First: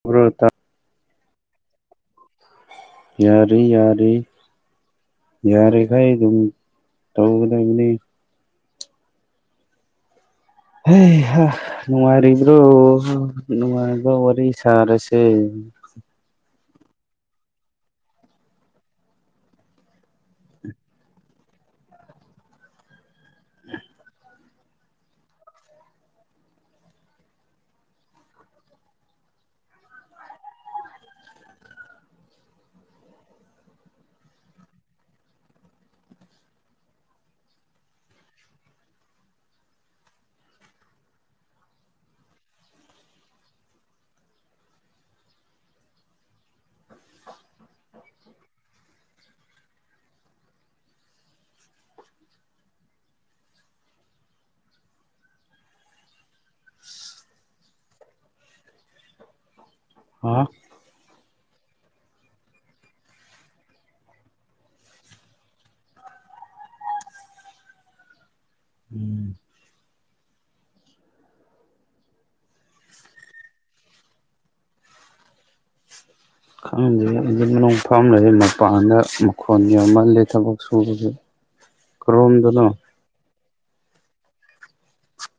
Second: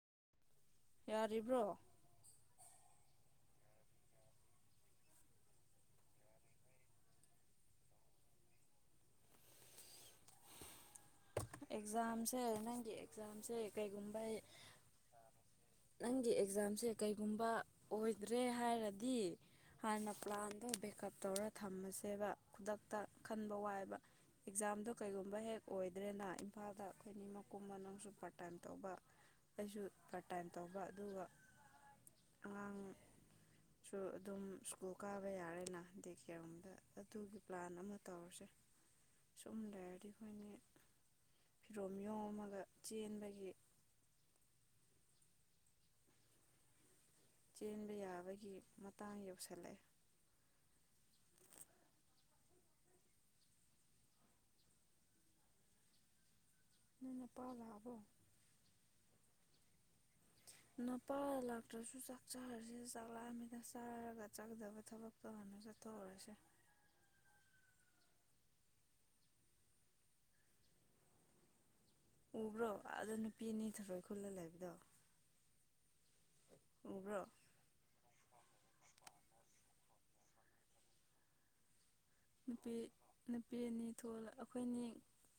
ꯈꯕ꯭ꯔꯠꯇ ꯌꯥꯔꯤꯕ꯭ꯔꯣ ꯌꯥꯔꯦ ꯌꯥꯔ ꯌꯥꯔꯤꯈꯩ ꯑꯗꯨꯝ ꯇꯧꯒꯗꯕꯅꯤ ꯍꯝ ꯑꯦꯛꯖꯥꯝꯁꯦ ꯅꯨꯡꯉꯥꯏꯔꯤꯕꯗ꯭ꯔꯣ ꯅꯪꯒꯤ ꯑꯦꯛꯖꯥꯝꯁꯦ ꯅꯉꯥꯏꯗ ꯀꯩꯒꯨꯝꯕ ꯋꯥꯔꯤ ꯁꯔꯦꯁꯦ ꯁꯦ ꯀꯩꯒꯨꯝꯕ ꯑꯣꯏꯗ꯭ꯔꯦ ꯍꯥꯏꯔꯗꯤ ꯍꯥꯟꯅ ꯄ꯭ꯂꯥꯟꯗꯣ ꯕꯦꯛꯀꯞ ꯇꯧꯔ ꯊꯝꯃꯁꯦꯕ ꯈꯨꯗꯛꯇ ꯈꯟꯕ ꯋꯥꯏꯕ ꯑꯦꯛꯖꯥꯝꯗꯣ ꯀꯩꯒꯨꯝꯕ ꯍꯦꯛ ꯑꯣꯏꯗ꯭ꯔꯦꯅ ꯏꯝꯐꯥꯜꯗ ꯑꯩꯈꯣꯏꯅꯤ ꯃꯀꯨꯝ ꯃꯅꯨꯡꯁꯨ ꯄꯥꯔꯠ ꯇꯥꯏꯝ ꯇꯧꯕ ꯑꯩꯁꯨ ꯄꯥꯔꯠ ꯇꯥꯏꯝ ꯇꯧꯕ ꯑꯗꯨꯒ ꯑꯉꯥꯡꯁꯨ ꯑꯗꯨꯝ ꯁ꯭ꯀꯨꯜ ꯀꯥꯕ ꯌꯥꯔꯦꯅꯗꯤ ꯀꯔꯣꯗ ꯑꯗꯨꯒꯤ ꯄ꯭ꯂꯥꯟ ꯑꯃ ꯇꯧꯔꯁꯦ ꯁꯨꯝ ꯂꯩꯔꯗꯤ ꯑꯩꯈꯣꯏꯅꯤ ꯐꯤꯔꯣꯝ ꯌꯌꯣꯝ ꯑꯃꯒ ꯆꯦꯟꯕꯒꯤ ꯆꯦꯟꯕ ꯌꯥꯕꯒꯤ ꯃꯇꯥꯡ ꯌꯧꯁꯤꯜꯂꯛꯑꯦ ꯅꯅ ꯄꯥꯂꯥꯛꯑꯕꯣ ꯑ ꯅꯄꯥ ꯂꯥꯛꯇ꯭ꯔꯁꯨ ꯆꯥꯛ ꯆꯥꯔꯁꯦ ꯆꯥꯛꯂꯥꯛꯑꯃꯤꯗ ꯆꯥꯔꯒ ꯆꯥꯗꯕ ꯊꯕꯛꯛꯇꯧ ꯍꯥꯟꯅ ꯆꯠꯊꯣꯛꯍꯔꯁꯦ ꯎꯝ ꯎꯕ꯭ꯔꯣ ꯑꯗ ꯅꯨꯄꯤ ꯑꯅꯤ ꯊꯔꯣꯏ ꯈꯨꯜꯂ ꯂꯩꯕꯗꯣ ꯈꯪꯁꯦ ꯎꯕ꯭ꯔꯣ ꯑꯗꯨ ꯃꯅꯨꯡꯣꯡ ꯐꯥꯝꯅꯃ ꯃꯄꯥꯟꯗ ꯃꯈꯣꯟ ꯌꯥꯝꯃꯜꯜꯂꯤ ꯊꯕꯛ ꯁꯨꯕꯁꯦ ꯅꯄꯤ ꯅꯨꯄꯤ ꯑꯅꯤ ꯊꯣꯛ ꯑꯩꯈꯣꯏ ꯑꯅꯤ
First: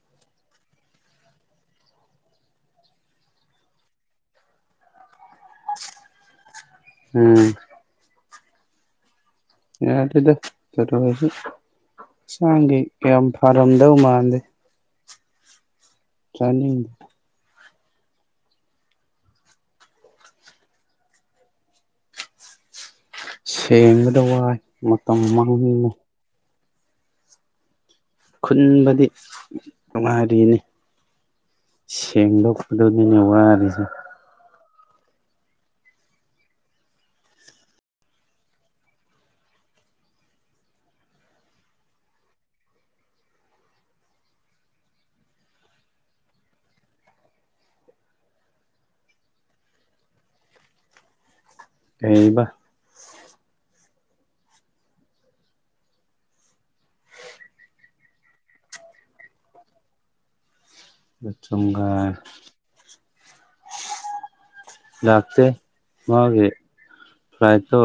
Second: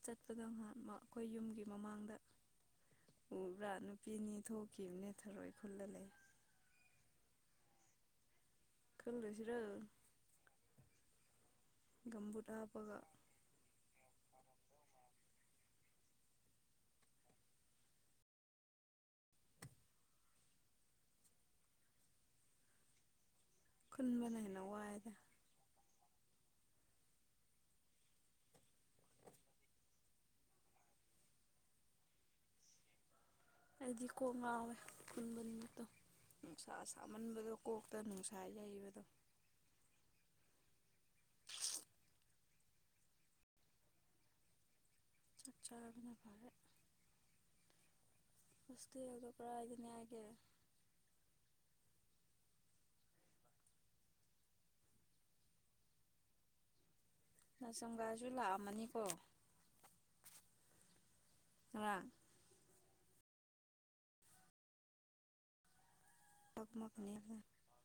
ꯆꯠꯄꯗꯣ ꯉꯍꯥꯛ ꯑꯩꯈꯣꯏ ꯌꯨꯝꯒꯤ ꯃꯃꯥꯡꯗ ꯎꯕ꯭ꯔꯥ ꯅꯨꯄꯤ ꯑꯅꯤ ꯊꯣꯛꯈꯤꯕꯅꯦ ꯊꯔꯣꯏ ꯈꯨꯜꯂ ꯂꯩ ꯎꯝ ꯀꯦ ꯌꯥ ꯑꯗꯨꯗ ꯆꯨ ꯍꯧꯖꯤꯛ ꯒꯝꯕꯨꯠ ꯍꯛꯆꯥꯡꯒꯤ ꯍꯥꯞꯄꯒ ꯀꯌꯥꯝ ꯐꯔꯝꯗꯧ ꯃꯥꯟꯗꯦ ꯆꯅꯤꯡ ꯁꯦꯡꯕꯗ ꯈꯨꯟꯕꯅ ꯋꯥꯏ ꯍꯦꯟꯅ ꯋꯥꯏꯗ ꯃꯇꯝ ꯃꯥꯡꯍꯟꯉ ꯈꯨꯟꯕꯗꯤ ꯅꯨꯡꯉꯥꯏꯔꯤꯅꯤ ꯁꯦꯡꯗꯣꯛ ꯈꯗꯣꯏꯅꯤꯅꯦ ꯑꯩꯗꯤ ꯀꯣ ꯉꯋꯦ ꯟꯃꯟꯕꯗꯣ ꯅꯨꯡꯁꯥ ꯁꯥꯃꯟꯕꯗꯣ ꯀꯣꯛꯇ ꯅꯨꯡꯁꯥ ꯌꯩꯕꯗꯣ ꯆꯠ ꯆꯅꯦ ꯐꯔꯦ ꯁ ꯌꯒ ꯄꯨꯔ ꯏꯅ ꯍꯥꯏꯦ ꯀꯕ ꯁꯝꯒꯁꯨ ꯂꯥꯛꯑꯝꯃꯅꯤꯀꯣ ꯉꯔꯥꯡ ꯆꯨꯡꯒꯥꯔ ꯌꯥꯥꯛꯇꯦ ꯇꯛꯃꯛꯅꯦ ꯐ꯭ꯂꯥꯏꯠꯇꯣ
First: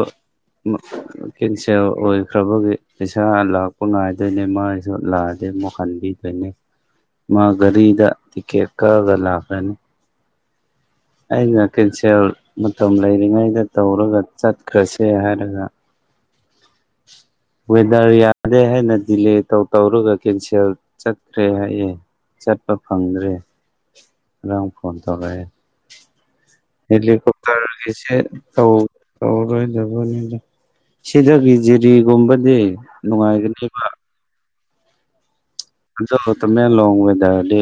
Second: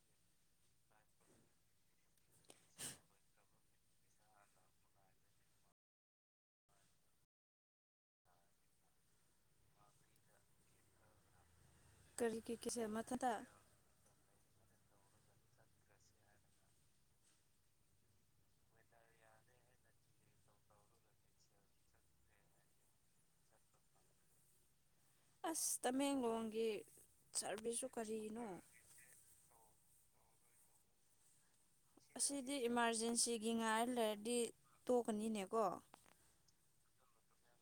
ꯀꯦꯟꯁꯦꯜ ꯑꯣꯏꯈ꯭ꯔꯕꯒꯤ ꯄꯩꯁꯥ ꯂꯥꯛꯄ ꯉꯥꯏꯗꯣꯏꯅꯦ ꯃꯥꯁꯨ ꯂꯥꯛꯑꯗꯤ ꯑꯃꯨꯛ ꯍꯟꯕꯤꯗꯣꯏꯅꯦ ꯃꯥ ꯒꯥꯔꯤꯗ ꯇꯤꯛꯀꯦꯠ ꯀꯛꯑꯒ ꯂꯥꯛꯀꯅꯤ ꯑꯩꯅ ꯀꯦꯟꯁꯦꯜ ꯀꯔꯤ ꯀꯩꯀꯩꯁꯦ ꯃꯇꯝ ꯃꯊꯟꯇ ꯂꯩꯔꯤꯉꯩꯗ ꯇꯧꯔꯒ ꯆꯠꯈ꯭ꯔꯁꯤ ꯁꯦ ꯍꯥꯏꯔꯉ ꯋꯦꯗꯔ ꯌꯥꯗꯦ ꯍꯥꯏꯅ ꯗꯤꯂꯦ ꯇꯧꯔꯒ ꯀꯦꯟꯁꯦꯜ ꯆꯠꯈ꯭ꯔꯦ ꯍꯥꯏꯑꯦ ꯆꯠꯄ ꯐꯪꯗ꯭ꯔꯦ [unintelligible] ꯐꯣꯟ ꯇꯔꯦ ꯑꯁ ꯇꯃꯦꯡꯂꯣꯡꯒꯤ ꯁꯥꯔꯚꯤꯁꯁꯨ ꯍꯦꯂꯤꯀꯣꯞꯇꯔꯁꯦ ꯀꯔꯤꯅꯣ ꯇꯧ ꯇꯧꯔꯔꯣꯏ ꯁꯤꯗ ꯚꯤꯔꯖꯤꯠ ꯑꯁꯤꯗꯤ ꯏꯃꯥꯔꯖꯦꯟꯁꯤꯒꯤ ꯉꯥꯏꯔꯥ ꯂꯩꯔꯗꯤ ꯇꯣ ꯀꯅꯤꯅꯦ ꯖꯗꯣ ꯇꯃꯦ ꯂꯣꯡ ꯋꯦꯗꯔꯗꯤ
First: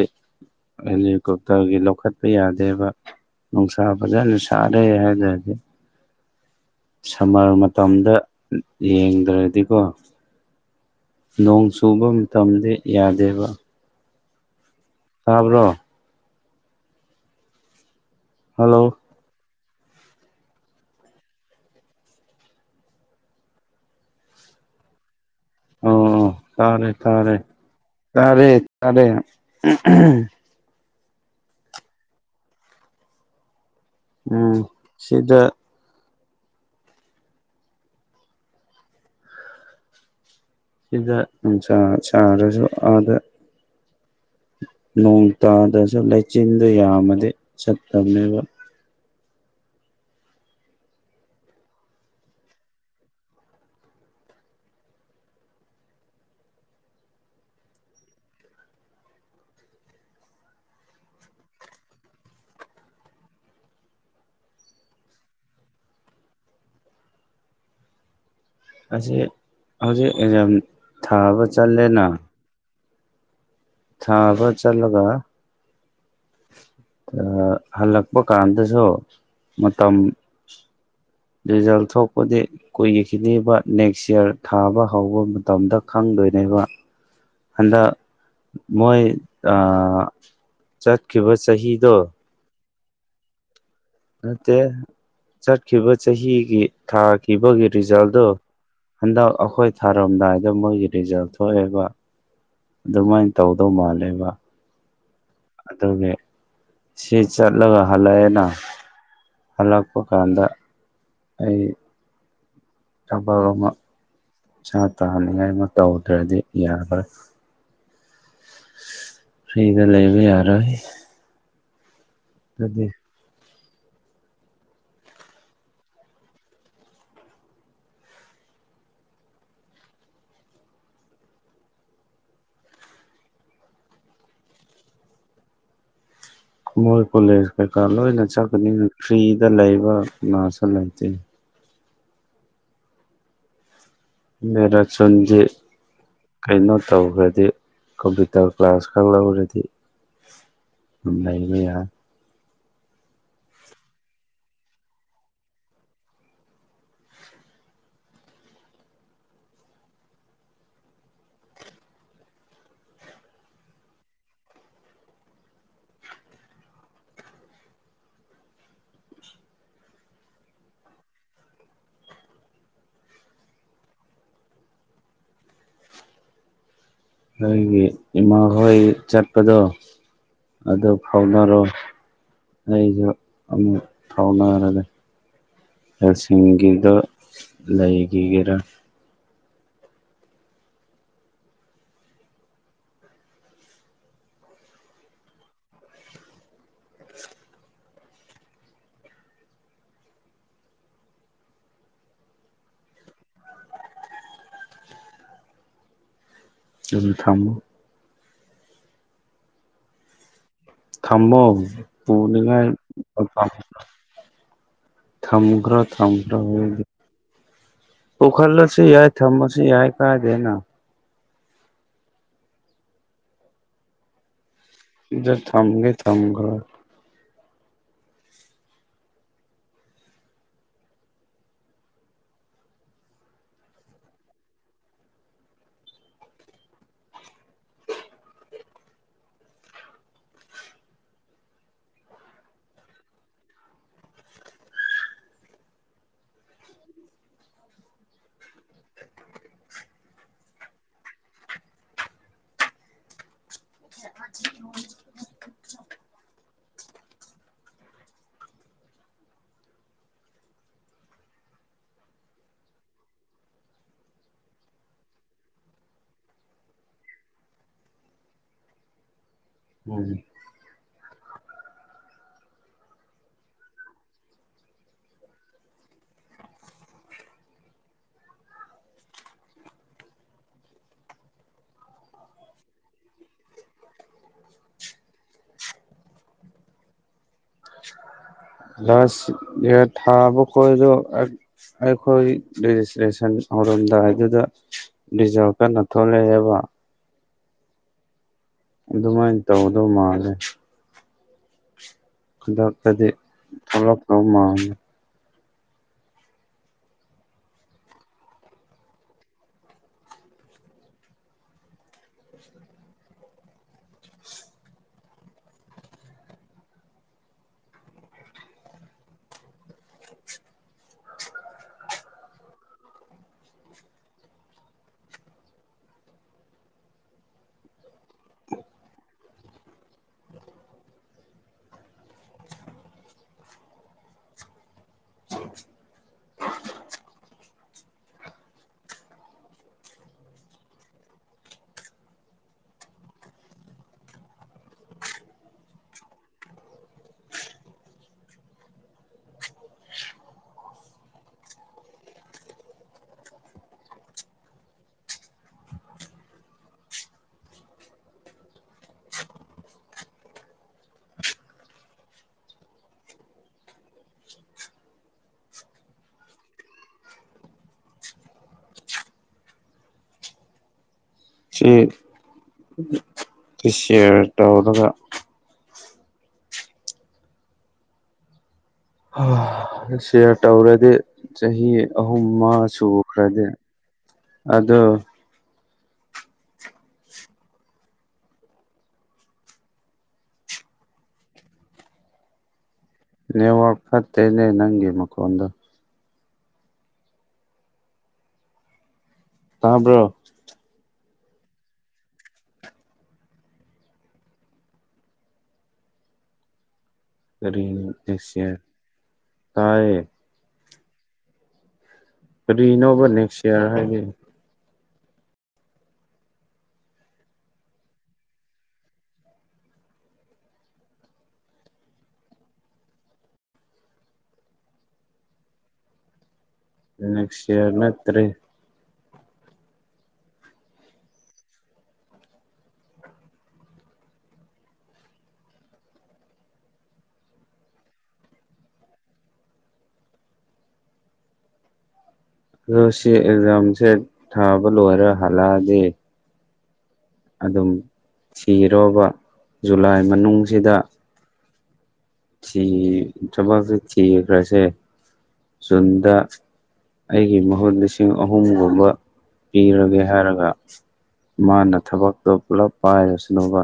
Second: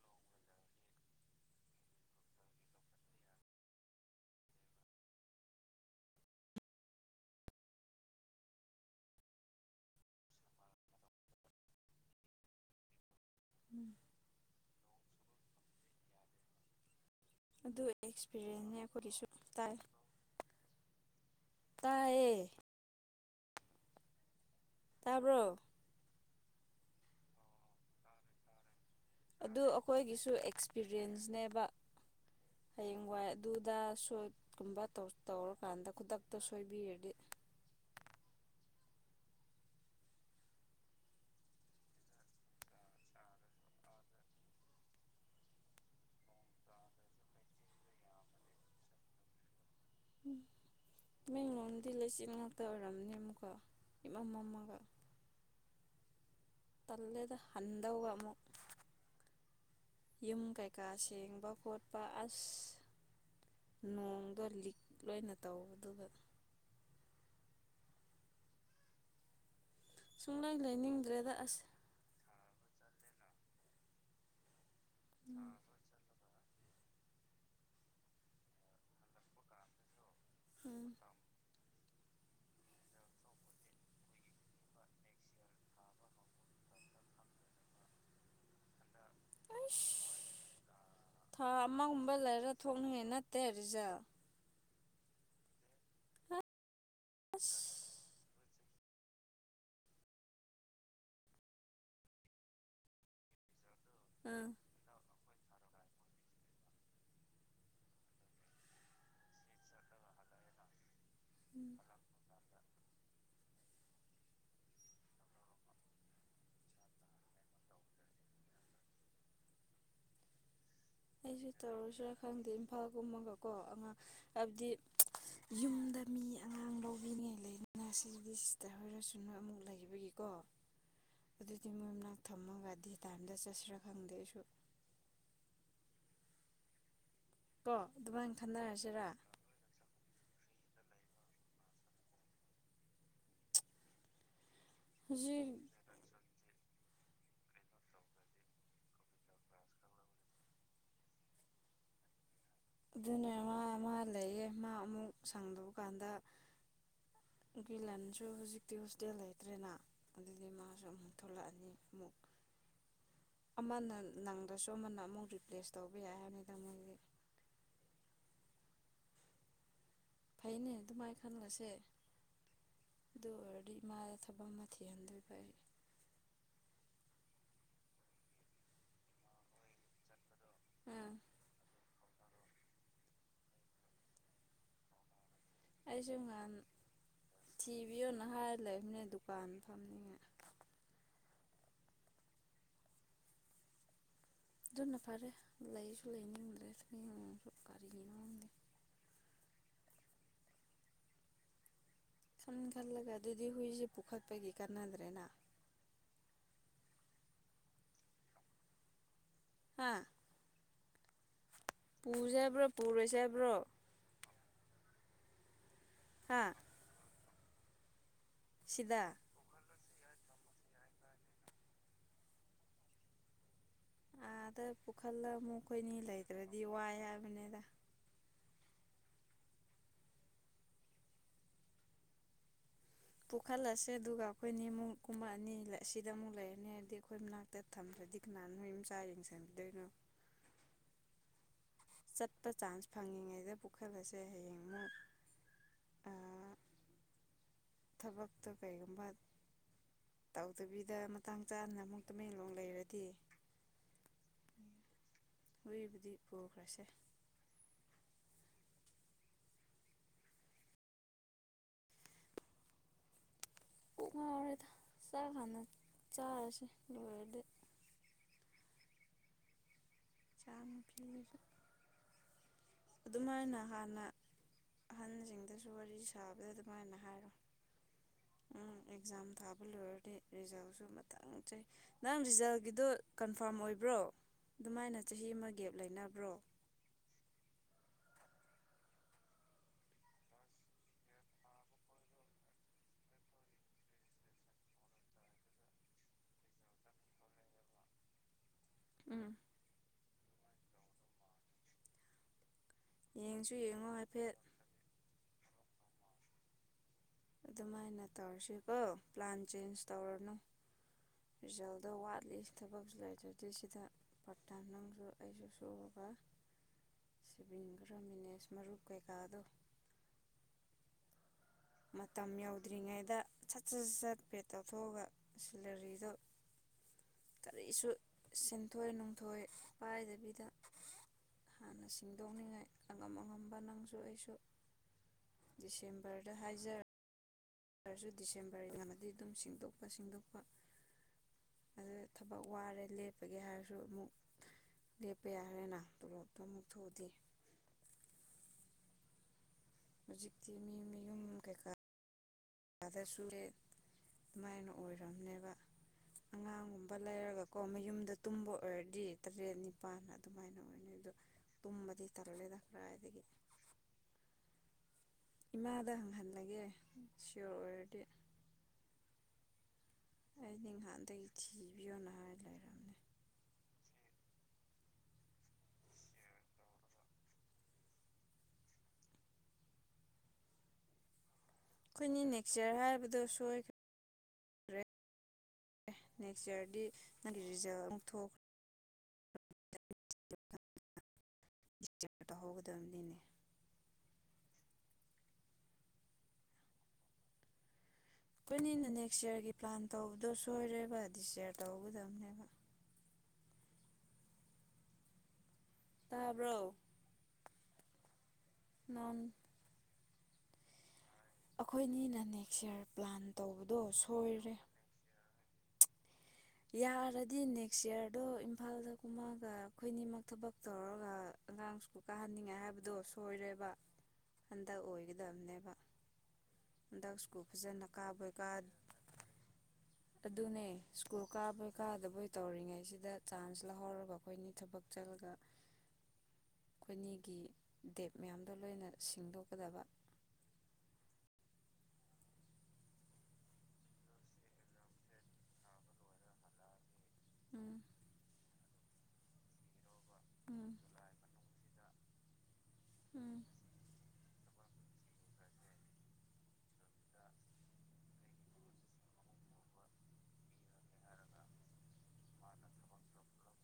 ꯍꯦꯂꯤꯀꯣꯞꯇꯔꯒꯤ ꯂꯧꯈꯠꯄ ꯌꯥꯗꯦꯕ ꯅꯨꯡꯁꯥ ꯐꯖꯅ ꯁꯥꯔꯦ ꯍꯥꯏꯗꯔꯗꯤ ꯁꯝꯃꯔ ꯃꯇꯝꯗ ꯌꯦꯡꯗ꯭ꯔꯗꯤꯀꯣ ꯅꯣꯡ ꯆꯨꯕ ꯃꯇꯝꯗ ꯌꯥ ꯗꯦꯕ ꯇꯥꯕ꯭ꯔꯣ ꯑꯗꯨ ꯑꯦꯛꯁꯄꯤꯔꯤꯌꯦꯟꯁꯅꯤ ꯍꯜꯂꯣ ꯑꯩꯈꯣꯏꯒꯤꯁꯨ ꯇꯥꯏ ꯇꯥꯏꯌꯦ ꯇꯑꯥꯕ꯭ꯔꯣ ꯑꯣ ꯇꯔꯦ ꯇꯥꯔꯦ ꯇꯥꯔꯦ ꯑꯗꯦ ꯔꯦꯟꯁꯅꯦꯕ ꯍꯌꯦꯡ ꯋꯥꯏ ꯑꯗꯨ ꯗꯥ ꯁꯣꯠ ꯎꯝ ꯀꯨꯝꯕ ꯁꯤꯗ ꯇꯧꯔꯀꯥꯟꯗ ꯈꯨꯗꯛ ꯇꯁꯣꯏꯕꯤꯔꯗꯤ ꯁꯤꯗ ꯅꯨꯡꯁꯥ ꯁꯥꯔꯁꯨ ꯑꯥꯗ ꯅꯣꯡ ꯇꯥꯗ꯭ꯔꯁꯨ ꯂꯩꯆꯤꯟꯗ ꯌꯥꯝꯃꯗꯤ ꯆꯠꯇꯕꯅꯦꯕ ꯃꯤ ꯂꯣꯟꯗꯤ ꯂꯩꯆꯤꯟ ꯉꯥꯛꯇ ꯑꯣꯏꯔꯝꯅꯦ ꯑꯃꯨꯛꯀ ꯏꯃꯝ ꯃꯥꯝꯒ ꯇꯂꯦꯗ ꯍꯟꯗꯗꯧꯕ ꯑꯃꯨꯛ ꯌꯨꯝ ꯀꯩꯀꯥ ꯁꯦꯡꯕ ꯈꯣꯠꯄ ꯑꯁ ꯅꯣꯡꯗꯣ ꯂꯤꯛ ꯂꯣꯏꯅ ꯇꯧꯕꯗꯨ ꯑꯁꯦ ꯍꯧꯖꯤꯛ ꯑꯦꯖꯝ ꯁꯨꯡꯂꯩ ꯂꯩꯅꯤꯡꯗ꯭ꯔꯦꯗ ꯊꯥꯕ ꯑꯁ ꯆꯠꯂꯦꯅ ꯊꯥꯕ ꯆꯂꯒ ꯍꯜꯂꯛꯄ ꯀꯥꯟꯗꯁꯨ ꯃꯇꯝ ꯎꯝ ꯔꯦꯁꯨꯜꯠ ꯊꯣꯛꯄꯗꯤ ꯀꯨꯏꯈꯤꯅꯤꯕꯥ ꯅꯦꯛꯁ ꯏꯌꯥꯔ ꯊꯥꯕ ꯍꯧꯕ ꯃꯇꯝꯗ ꯈꯪꯗꯣꯏꯅꯦꯕ ꯍꯟꯗꯛ ꯃꯣꯏ ꯑ ꯑꯩꯁ ꯆꯠꯈꯤꯕ ꯆꯍꯤꯗꯣ ꯊꯣꯛꯅꯤꯡꯉꯦ ꯅꯠꯇꯦ ꯔꯤꯖꯜ ꯅꯠꯇꯦ ꯆꯠꯈꯤꯕ ꯆꯍꯤꯒꯤ ꯑꯁ ꯊꯥꯈꯤꯕꯒ ꯔꯤꯖꯜꯗꯣ ꯍꯟꯗꯛ ꯑꯩꯈꯣꯏ ꯊꯥꯔꯝꯗꯥꯏꯗ ꯃꯣꯏꯒꯤ ꯔꯤꯖꯜ ꯊꯣꯛꯑꯦꯕ ꯑꯗꯨꯃꯥꯏꯅ ꯇꯧꯕ ꯗꯧ ꯃꯥꯂꯦꯕ ꯑꯥ ꯑꯗꯨꯒꯤ ꯁꯤ ꯆꯠꯂꯒ ꯍꯜꯂꯛꯑꯦꯅ ꯍꯜꯂꯛꯄ ꯀꯥꯟꯗ ꯑꯩ ꯎꯝ ꯊꯕꯛ ꯑꯃ ꯆ ꯇꯥꯅꯤꯡꯉꯥꯏ ꯑꯃ ꯇꯧꯗ꯭ꯔꯗꯤ ꯌꯥꯔꯔꯣꯏ ꯐ꯭ꯔꯤꯗ ꯂꯩꯕ ꯌꯥꯔꯣꯏ ꯗꯤ ꯇꯧꯔꯁꯦ ꯈꯪꯗꯦ ꯑꯗꯨꯗꯤ ꯏꯝꯐꯥꯒꯨꯝꯃꯒ ꯀꯣ ꯑꯉꯥꯡ ꯍꯥꯏꯕꯗꯤ ꯌꯨꯝꯗ ꯃꯤ ꯑꯉꯥꯡ ꯂꯧꯕꯤꯅꯤꯉꯥꯏ ꯂꯩꯅꯤꯅ ꯁꯤꯁꯤꯗꯤ ꯁꯤꯇꯔ ꯑꯣꯏꯔꯁꯨ ꯅꯣꯏ ꯑꯃꯨꯛ ꯂꯩꯕꯒꯤꯀꯣ ꯑꯗꯨꯗꯤ ꯃꯣꯏ ꯃꯅꯥꯛ ꯊꯝꯃꯒ ꯗꯤꯇꯥꯝꯗ ꯆꯠꯁꯤꯔꯥ ꯈꯪꯗꯦ ꯑꯩꯁꯨ ꯃꯣꯏ ꯀꯣꯂꯦꯖ ꯀꯣ ꯀꯩꯀꯥ ꯂꯣꯏꯅ ꯑꯗꯨꯃꯥꯏꯅ ꯆꯠꯄꯅꯤꯅ ꯈꯟꯅꯔꯁꯤꯔꯥ ꯐ꯭ꯔꯤꯗ ꯂꯩꯕ ꯃꯥꯁꯂꯥꯏꯇꯦ ꯃꯦꯔꯆꯟꯖꯦ ꯍꯧꯖꯤꯛ ꯀꯩꯅꯣ ꯇꯧꯈ꯭ꯔꯗꯤ ꯀꯝꯄ꯭ꯌꯨꯇꯔ ꯀ꯭ꯂꯥꯁ ꯈꯛ ꯂꯧꯔꯗꯤ ꯑꯗꯨꯝ ꯂꯩꯕ ꯌꯥꯅꯤ ꯑꯗꯨꯅꯦ ꯃꯥ ꯑꯃ ꯂꯩꯌꯦ ꯃꯥ ꯑꯃꯨꯛ ꯁꯪꯗꯕ ꯀꯥꯟꯗ ꯒꯤꯒꯤ ꯂꯟꯁꯨ ꯍꯧꯖꯤꯛꯇꯤ ꯍꯣꯁꯇꯦꯜ ꯂꯩꯇ꯭ꯔꯦꯅ ꯑꯗꯨꯗꯤ ꯃꯥꯁꯨ ꯑꯃꯨꯛ ꯊꯣꯛꯂꯛꯑꯅꯤ ꯑꯃꯨꯛ ꯑꯃꯅ ꯅꯪꯗꯁꯨ ꯑꯃꯅ ꯑꯃꯨꯛ ꯔꯤꯄ꯭ꯂꯦꯁ ꯇꯧꯕ ꯌꯥꯏꯔꯅꯤꯗ ꯃꯣꯏꯗꯤ ꯐꯩꯅꯦ ꯑꯗꯨꯃꯥꯏꯅ ꯈꯜꯂꯁꯦ ꯑꯗꯨ ꯑꯣꯏꯔꯗꯤ ꯏꯃꯥꯗ ꯊꯕꯛ ꯑꯃ ꯊꯤꯍꯟꯗꯣꯏꯕ ꯑꯩ ꯑꯩꯣꯏꯒꯤ ꯏꯃꯥꯍꯣꯏ ꯆꯠꯄꯗꯣ ꯑꯗꯨ ꯑꯥ ꯐꯥꯎꯅꯔꯣꯏ ꯇꯥꯎꯔꯗꯦ ꯑꯩꯁꯨ ꯉꯍꯥꯟ ꯀꯦꯜꯁꯤꯡꯒꯤꯒꯤꯗ ꯂꯩꯈꯤꯒꯦꯔ ꯄꯝ ꯐꯝꯅꯤꯡꯉ ꯅ ꯐꯔꯦ ꯂꯁꯨꯅꯤꯗ꯭ꯔꯦ ꯆꯀꯅ ꯈꯟ ꯈꯜꯂꯒ ꯑꯗꯨꯗꯤ ꯍꯨꯏꯁꯦ ꯄꯨꯈꯠꯄꯒꯤ ꯀꯥꯟꯅꯗ꯭ꯔꯦꯅ ꯑꯗꯨꯝ ꯊꯝꯃꯣ ꯍꯥꯥ ꯊꯝꯝꯕꯝ ꯄꯨꯖꯕ꯭ꯔꯣ ꯄꯨꯔꯣꯏꯁꯕ꯭ꯔꯣ ꯊꯝꯒ꯭ꯔ ꯊꯝ ꯇ ꯍꯒ ꯄꯈꯜꯂꯁꯨ ꯁꯤꯗ ꯌꯥꯏ ꯊꯝꯃꯁꯨ ꯌꯥꯏ ꯀꯥꯏꯖꯅ ꯑ ꯑꯗꯨ ꯁꯤꯗ ꯄꯨꯈꯜꯂꯒ ꯑꯃꯨꯛ ꯊꯝꯒꯦ ꯀꯣꯏꯅꯤ ꯊꯝꯈ꯭ꯔꯣ ꯂꯩꯇ꯭ꯔꯗꯤ ꯋꯥꯏ ꯍꯥꯏꯕꯅꯤꯗ ꯄꯨꯣꯛꯈꯠꯂꯁꯦ ꯑꯗꯨꯒ ꯑꯩꯈꯣꯏꯅꯤꯃꯨꯛ ꯀꯨꯝꯕ ꯑꯅꯤ ꯑꯁꯤꯗ ꯑꯃꯨꯛ ꯂꯩꯔꯅꯤ ꯍꯥꯏꯕꯗꯤ ꯑꯩꯈꯣꯏ ꯃꯅꯥꯛꯇ ꯊꯝꯗ꯭ꯔꯗꯤ ꯀꯅꯥꯅ ꯃ ꯌꯨꯝꯆꯥ ꯌꯦꯡꯁꯤꯟꯕꯤꯗꯣꯏꯅꯣ ꯆꯠꯄ ꯆꯥꯟꯁ ꯐꯪꯉꯤꯉꯩꯗ ꯄꯨꯈꯠꯕꯁꯦ ꯍꯌꯦꯡ ꯑꯃꯨꯛ ꯊꯕꯛꯇꯣ ꯀꯔꯤꯒꯨꯝꯕ ꯇꯧꯗꯕꯤꯗ ꯃꯇꯥꯡ ꯆꯥꯅ ꯑꯃꯨꯛ ꯇꯨꯃꯦꯦꯟꯡꯂꯣꯡ ꯂꯩꯔꯗꯤ ꯍꯨꯏꯏꯕꯨꯨꯗꯤ ꯄꯨꯈ꯭ꯔꯁꯦ ꯄꯨꯨꯡ ꯉꯥꯎꯔꯦꯗ ꯆꯥꯛꯀꯥꯟꯗ ꯆꯥꯔꯁꯦ ꯂꯣꯏꯔꯗꯤ ꯎꯝ ꯆꯥꯛ ꯑꯗꯨꯃꯥꯏꯅ ꯍꯥꯟꯅ ꯑꯍꯟꯁꯤꯡꯗꯁꯨ ꯋꯥꯔꯤ ꯁꯥꯕꯗ ꯑꯗꯨꯃꯥꯏꯅ ꯍꯥꯏꯔꯣ ꯎꯝ ꯑꯦꯛꯖꯥꯝ ꯊꯥꯕ ꯂꯣꯏꯔꯗꯤ ꯔꯤꯖꯜꯁꯨ ꯃꯊꯪ ꯆ ꯅꯪ ꯔꯤꯖꯜꯒꯤꯗꯣ ꯀꯟꯐꯥꯔꯝ ꯑꯣꯏꯕ꯭ꯔꯣ ꯑꯗꯨꯃꯥꯏꯅ ꯆꯍꯤ ꯑꯃ ꯒꯦꯞ ꯂꯩꯅꯕ꯭ꯔꯣ ꯂꯥꯁ ꯊꯥꯕ ꯈꯣꯗꯣ ꯑꯩꯈꯣꯏ ꯔꯦꯖꯤꯁꯇ꯭ꯔꯦꯁꯟ ꯍꯧꯔꯝꯗꯥꯏꯗꯨꯗ ꯔꯤꯖꯜ ꯀꯟꯅ ꯊꯣꯛꯂꯛꯑꯦꯕ ꯎꯝ ꯑꯗꯨꯃꯥꯏꯅ ꯇꯧꯗꯧ ꯃꯥꯜꯂꯦ ꯑꯗ ꯍꯥꯏꯗꯤ ꯌꯦꯡꯁꯨ ꯌꯦꯡꯉꯣ ꯊꯣꯛꯂꯞꯄ ꯍꯥꯏꯐꯦꯠ ꯃꯥꯦ ꯑꯗꯨꯃꯥꯏꯅ ꯇꯧꯔꯁꯤꯀꯣ ꯄ꯭ꯂꯥꯟ ꯆꯦꯟꯖ ꯇꯧꯔꯅꯨ ꯔꯤꯖꯜꯗꯣ ꯋꯥꯠꯂꯤ ꯊꯕꯛꯁꯨ ꯂꯩꯇ꯭ꯔꯗꯤ ꯁꯤꯗ ꯄꯇꯥ ꯅꯪꯁꯨ ꯑꯩꯁꯨ ꯁꯨꯔꯒ ꯁꯤꯕꯤꯟꯈ꯭ꯔꯃꯤꯅꯦꯁ ꯃꯔꯨꯞ ꯀꯩꯀꯥꯗꯣ ꯃꯇꯝ ꯌꯧꯗ꯭ꯔꯤꯉꯩꯗ ꯁꯠ ꯁꯠ ꯁꯠ ꯄꯦ ꯇꯧꯊꯣꯛꯑꯒ ꯁꯦꯂꯔꯤꯗꯣ ꯀꯔꯤꯁꯨ ꯁꯦꯟꯊꯣꯏ ꯅꯨꯡꯊꯣꯏ ꯄꯥꯏꯗꯕꯤꯗ ꯍꯥꯟꯅ ꯁꯤꯡꯗꯣꯛꯅꯤꯡꯉꯥꯏ ꯑꯉꯝ ꯑꯉꯝꯕ ꯅꯪꯁꯨ ꯑꯩꯁꯨ ꯗꯤꯁꯦꯝꯕꯔ ꯗ ꯍꯥꯏꯖꯔ ꯔꯁꯨ ꯗꯤꯁꯦꯝꯕꯔ ꯌꯥꯝꯅꯗꯤ ꯑꯗꯨꯝ ꯦꯡꯗꯣꯛꯄ ꯦꯡꯗꯣꯛꯄ ꯑꯗꯨ ꯊꯕꯛ ꯋꯥꯔꯦ ꯂꯦꯞꯄꯒꯦ ꯍꯥꯏꯔꯁꯨ ꯑꯃꯨꯛ ꯂꯦꯞꯄ ꯌꯥꯔꯦꯅ ꯇꯣꯂꯣꯞꯇꯣ ꯑꯃꯨꯛ ꯊꯣꯛꯨꯗꯤ ꯍꯧꯖꯤꯛꯇꯤ ꯃꯤ ꯃꯌꯨꯝ ꯀꯩꯀꯥꯗꯁꯨ ꯑꯗꯨꯃꯥꯏꯅ ꯑꯣꯏꯔꯝꯅꯦꯕ ꯑꯉꯥꯡꯒꯨꯝꯕ ꯂꯩꯔꯒꯀꯣ ꯃꯌꯨꯝꯗ ꯇꯨꯝꯕ ꯑꯣꯏꯔꯗꯤ ꯇꯔꯦꯠ ꯅꯤꯄꯥꯥꯟ ꯑꯗꯨꯃꯥꯏꯅ ꯑꯣꯏꯅꯤ ꯑꯗꯨꯗꯣ ꯇꯨꯝꯕꯗꯤ ꯇꯥꯔꯂꯦꯗ ꯀꯗꯥꯏꯗꯒꯤ ꯏꯃꯥꯗ ꯍꯪꯍꯜꯂꯒꯦ ꯁꯤꯌꯣꯔ ꯑꯣꯏꯔꯗꯤ ꯑꯩ ꯅꯤꯡꯍꯥꯟꯗꯒꯤꯩ ꯎꯆ ꯇꯤ ꯍꯥꯏ ꯇꯥꯎꯗꯒ ꯁꯤꯦꯌꯥꯔ ꯇꯧꯔꯗꯤ ꯆꯍꯤ ꯑꯩꯈꯣꯏꯅꯤ ꯑꯍꯨꯝ ꯑꯃ ꯅꯦꯛꯁ ꯌꯔ ꯍꯥꯏꯕꯗꯣ ꯁꯨꯈ꯭ꯔꯗꯤꯦ ꯁꯣꯏꯈ꯭ꯔꯦ ꯑꯗꯣ ꯅꯦꯛꯁ ꯏꯌꯥꯔꯗꯤ ꯅꯪꯒꯤ ꯔꯤꯖꯜ ꯑꯃꯨꯛ ꯊꯣꯛꯈ꯭ꯔꯦ ꯇꯧꯍꯧꯒꯗꯕꯅꯤ ꯅꯎ ꯑꯄꯠꯇꯦꯅꯦ ꯅꯪꯒꯤ ꯃꯀꯣꯟꯗ ꯑꯩꯈꯣꯏꯅꯤ ꯅꯅꯦ ꯅꯦꯛꯁ ꯏꯔꯒꯤ ꯄ꯭ꯂꯥꯟ ꯇꯥꯕ꯭ꯔꯣ ꯇꯧꯕꯗꯣ ꯁꯣꯏꯔꯦ ꯕ ꯗꯤꯌꯥꯔ ꯇꯧꯒꯗꯕꯅꯦꯕ ꯇꯥꯕ꯭ꯔꯣ ꯀꯔꯤꯅꯤ ꯇꯌꯦꯦ ꯅꯣꯟ ꯑꯩꯈꯣꯏꯅꯤ ꯑꯩꯅ ꯅꯦꯛꯁ ꯏꯔ ꯀꯔꯤꯅꯣꯕ ꯄ꯭ꯂꯥꯟ ꯅꯦꯛꯁ ꯏꯌꯥꯔ ꯇꯧꯕꯗꯣ ꯍꯥꯏꯗꯤ ꯁꯣꯏꯔꯦ ꯌꯥꯔꯗꯤ ꯅꯦꯛꯁ ꯌꯌꯥꯔꯗꯣ ꯏꯝꯐꯥꯜꯗ ꯀꯨꯝꯃꯛꯒ ꯑꯩꯈꯣꯏꯅꯤꯃꯛ ꯊꯕꯛ ꯇꯧꯔꯒ ꯑꯉꯥꯡꯨ ꯀꯥꯍꯟꯅꯤꯡꯉꯥꯏ ꯍꯥꯏꯕꯗꯣ ꯁꯣꯏꯔꯦꯕ ꯍꯟꯗꯛ ꯑꯣꯏꯒꯗꯕꯅꯦꯕ ꯍꯟꯗꯛ ꯁꯀꯨ ꯅꯦꯛꯁ ꯏꯌꯥꯔ ꯐꯖꯅ ꯅꯠꯇ꯭ꯔꯦ ꯀꯥꯕꯩ ꯀꯥ ꯑꯗꯨꯅꯦ ꯁ꯭ꯀꯨꯜ ꯀꯥꯕꯣꯏ ꯀꯥꯗꯕꯣꯏ ꯇꯧꯔꯤꯉꯩꯁꯤꯗ ꯆꯥꯟꯁ ꯂꯧꯍꯧꯔꯒ ꯑꯩꯈꯣꯏꯅꯤ ꯊꯕꯛ ꯆꯠꯂꯒ ꯑꯩꯈꯣꯏꯅꯤꯒꯤ ꯗꯦꯞ ꯃꯌꯥꯝꯗꯣ ꯂꯣꯏꯅ ꯁꯤꯡꯗꯣꯛꯀꯗꯕ ꯑꯗꯣ ꯁꯤ ꯑꯦꯛꯖꯥꯝꯁꯦ ꯊꯥꯕ ꯂꯣꯏꯔꯦ ꯍꯜꯂꯛꯑꯒꯗꯤ ꯑꯗꯨꯝ ꯎꯝ ꯁꯤꯔꯕ ꯖꯨꯂꯥꯏ ꯎꯝ ꯃꯅꯨꯡꯅꯨꯡꯁꯤꯗ ꯊ ꯎꯝ ꯆ ꯐ ꯊ ꯔ ꯁꯦ ꯨꯟꯗ ꯑꯩꯒꯤ ꯃꯍꯨꯠ ꯂꯤꯁꯤꯡ ꯑꯍꯨꯝꯒꯨꯝꯕ ꯄꯤꯔꯒꯦ ꯍꯥꯏꯔꯒ ꯃꯥꯅ ꯊꯕꯛꯇꯣ ꯄꯨꯂꯞ ꯄꯥꯏꯔꯁꯅꯨꯕ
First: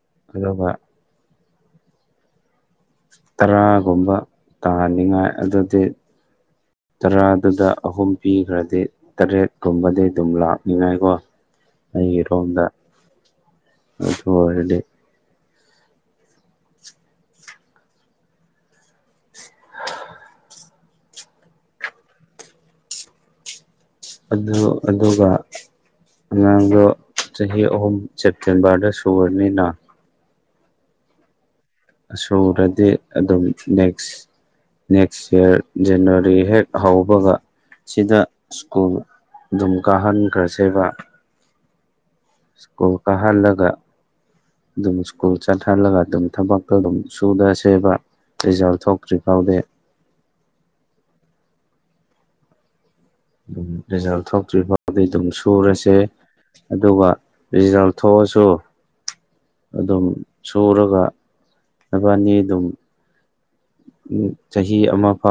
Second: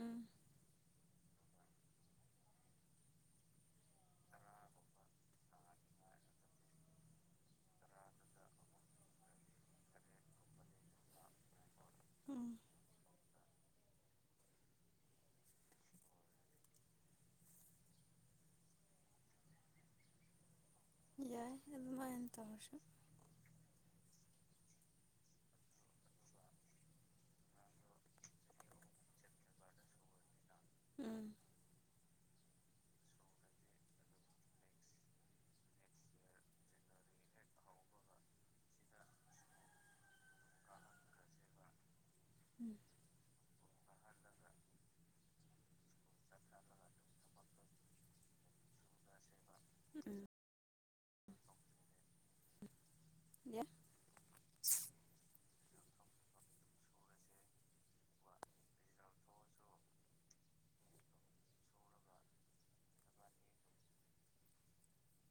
ꯎꯝ ꯑꯗꯨꯒ ꯇꯔꯥꯒꯨꯝꯕ ꯇꯥꯅꯤꯡꯉꯥꯏ ꯑꯗꯨꯗꯤ ꯇꯔꯥꯗꯨꯗ ꯑꯍꯨꯝ ꯄꯤꯈ꯭ꯔꯗꯤ ꯇꯔꯦꯠꯀꯨꯝꯕꯗꯤ ꯑꯗꯨꯝ ꯂꯥꯛꯅꯤꯉꯥꯏꯀꯣ ꯎꯝ ꯑꯩꯒꯤꯔꯣꯝꯗ ꯑꯗꯨ ꯑꯣꯏꯔꯗꯤ ꯌꯥꯏ ꯑꯗꯨꯗꯃꯥꯏ ꯍꯟꯇꯧꯕ ꯁ ꯑꯗꯨ ꯑꯗꯨꯒ ꯑꯉꯥꯡꯗꯣ ꯆꯍꯤ ꯑꯍꯨꯝ ꯁꯦꯞꯇꯦꯝꯕꯔꯗ ꯁꯨꯨꯔꯅꯤꯅ ꯎꯝ ꯁꯨꯔꯗꯤ ꯑꯗꯨꯝ ꯅꯦꯛꯁ ꯅꯦꯛꯁ ꯌꯌꯥꯔ ꯖꯅꯋꯥꯔꯤ ꯍꯦꯛ ꯍꯧꯕꯒ ꯁꯤꯗ ꯁ꯭ꯀꯨꯜ ꯑꯗꯨꯝ ꯀꯥꯍꯟꯈ꯭ꯔꯁꯦꯕ ꯎꯝ ꯀꯣ ꯀꯍꯥꯂꯒ ꯑꯗꯨꯃꯨ ꯁꯀꯨꯜ ꯆꯠꯍꯥꯜꯂꯒ ꯑꯗꯨꯝ ꯊꯕꯛꯇꯣ ꯑꯗꯨꯝ ꯁꯨꯗꯁꯦꯕ ꯔꯤꯖꯥꯜ ꯊꯣꯛꯇ꯭ꯔꯤ ꯐꯥꯎꯗꯤ ꯎꯝ ꯎꯝ ꯔꯤꯖꯜ ꯊꯣꯛ ꯇ꯭ꯔꯤ ꯐꯥꯎꯗꯤ ꯑꯗꯨꯝ ꯁꯨꯔꯁꯦ ꯑꯗꯨꯒ ꯔꯤꯖꯜ ꯊꯣꯛꯑꯁꯨ ꯑꯗꯨꯝ ꯁꯨꯔꯒ ꯅꯥꯕꯅꯤ ꯑꯗꯨꯝ ꯆꯍꯤ ꯑꯃ ꯐꯥꯎ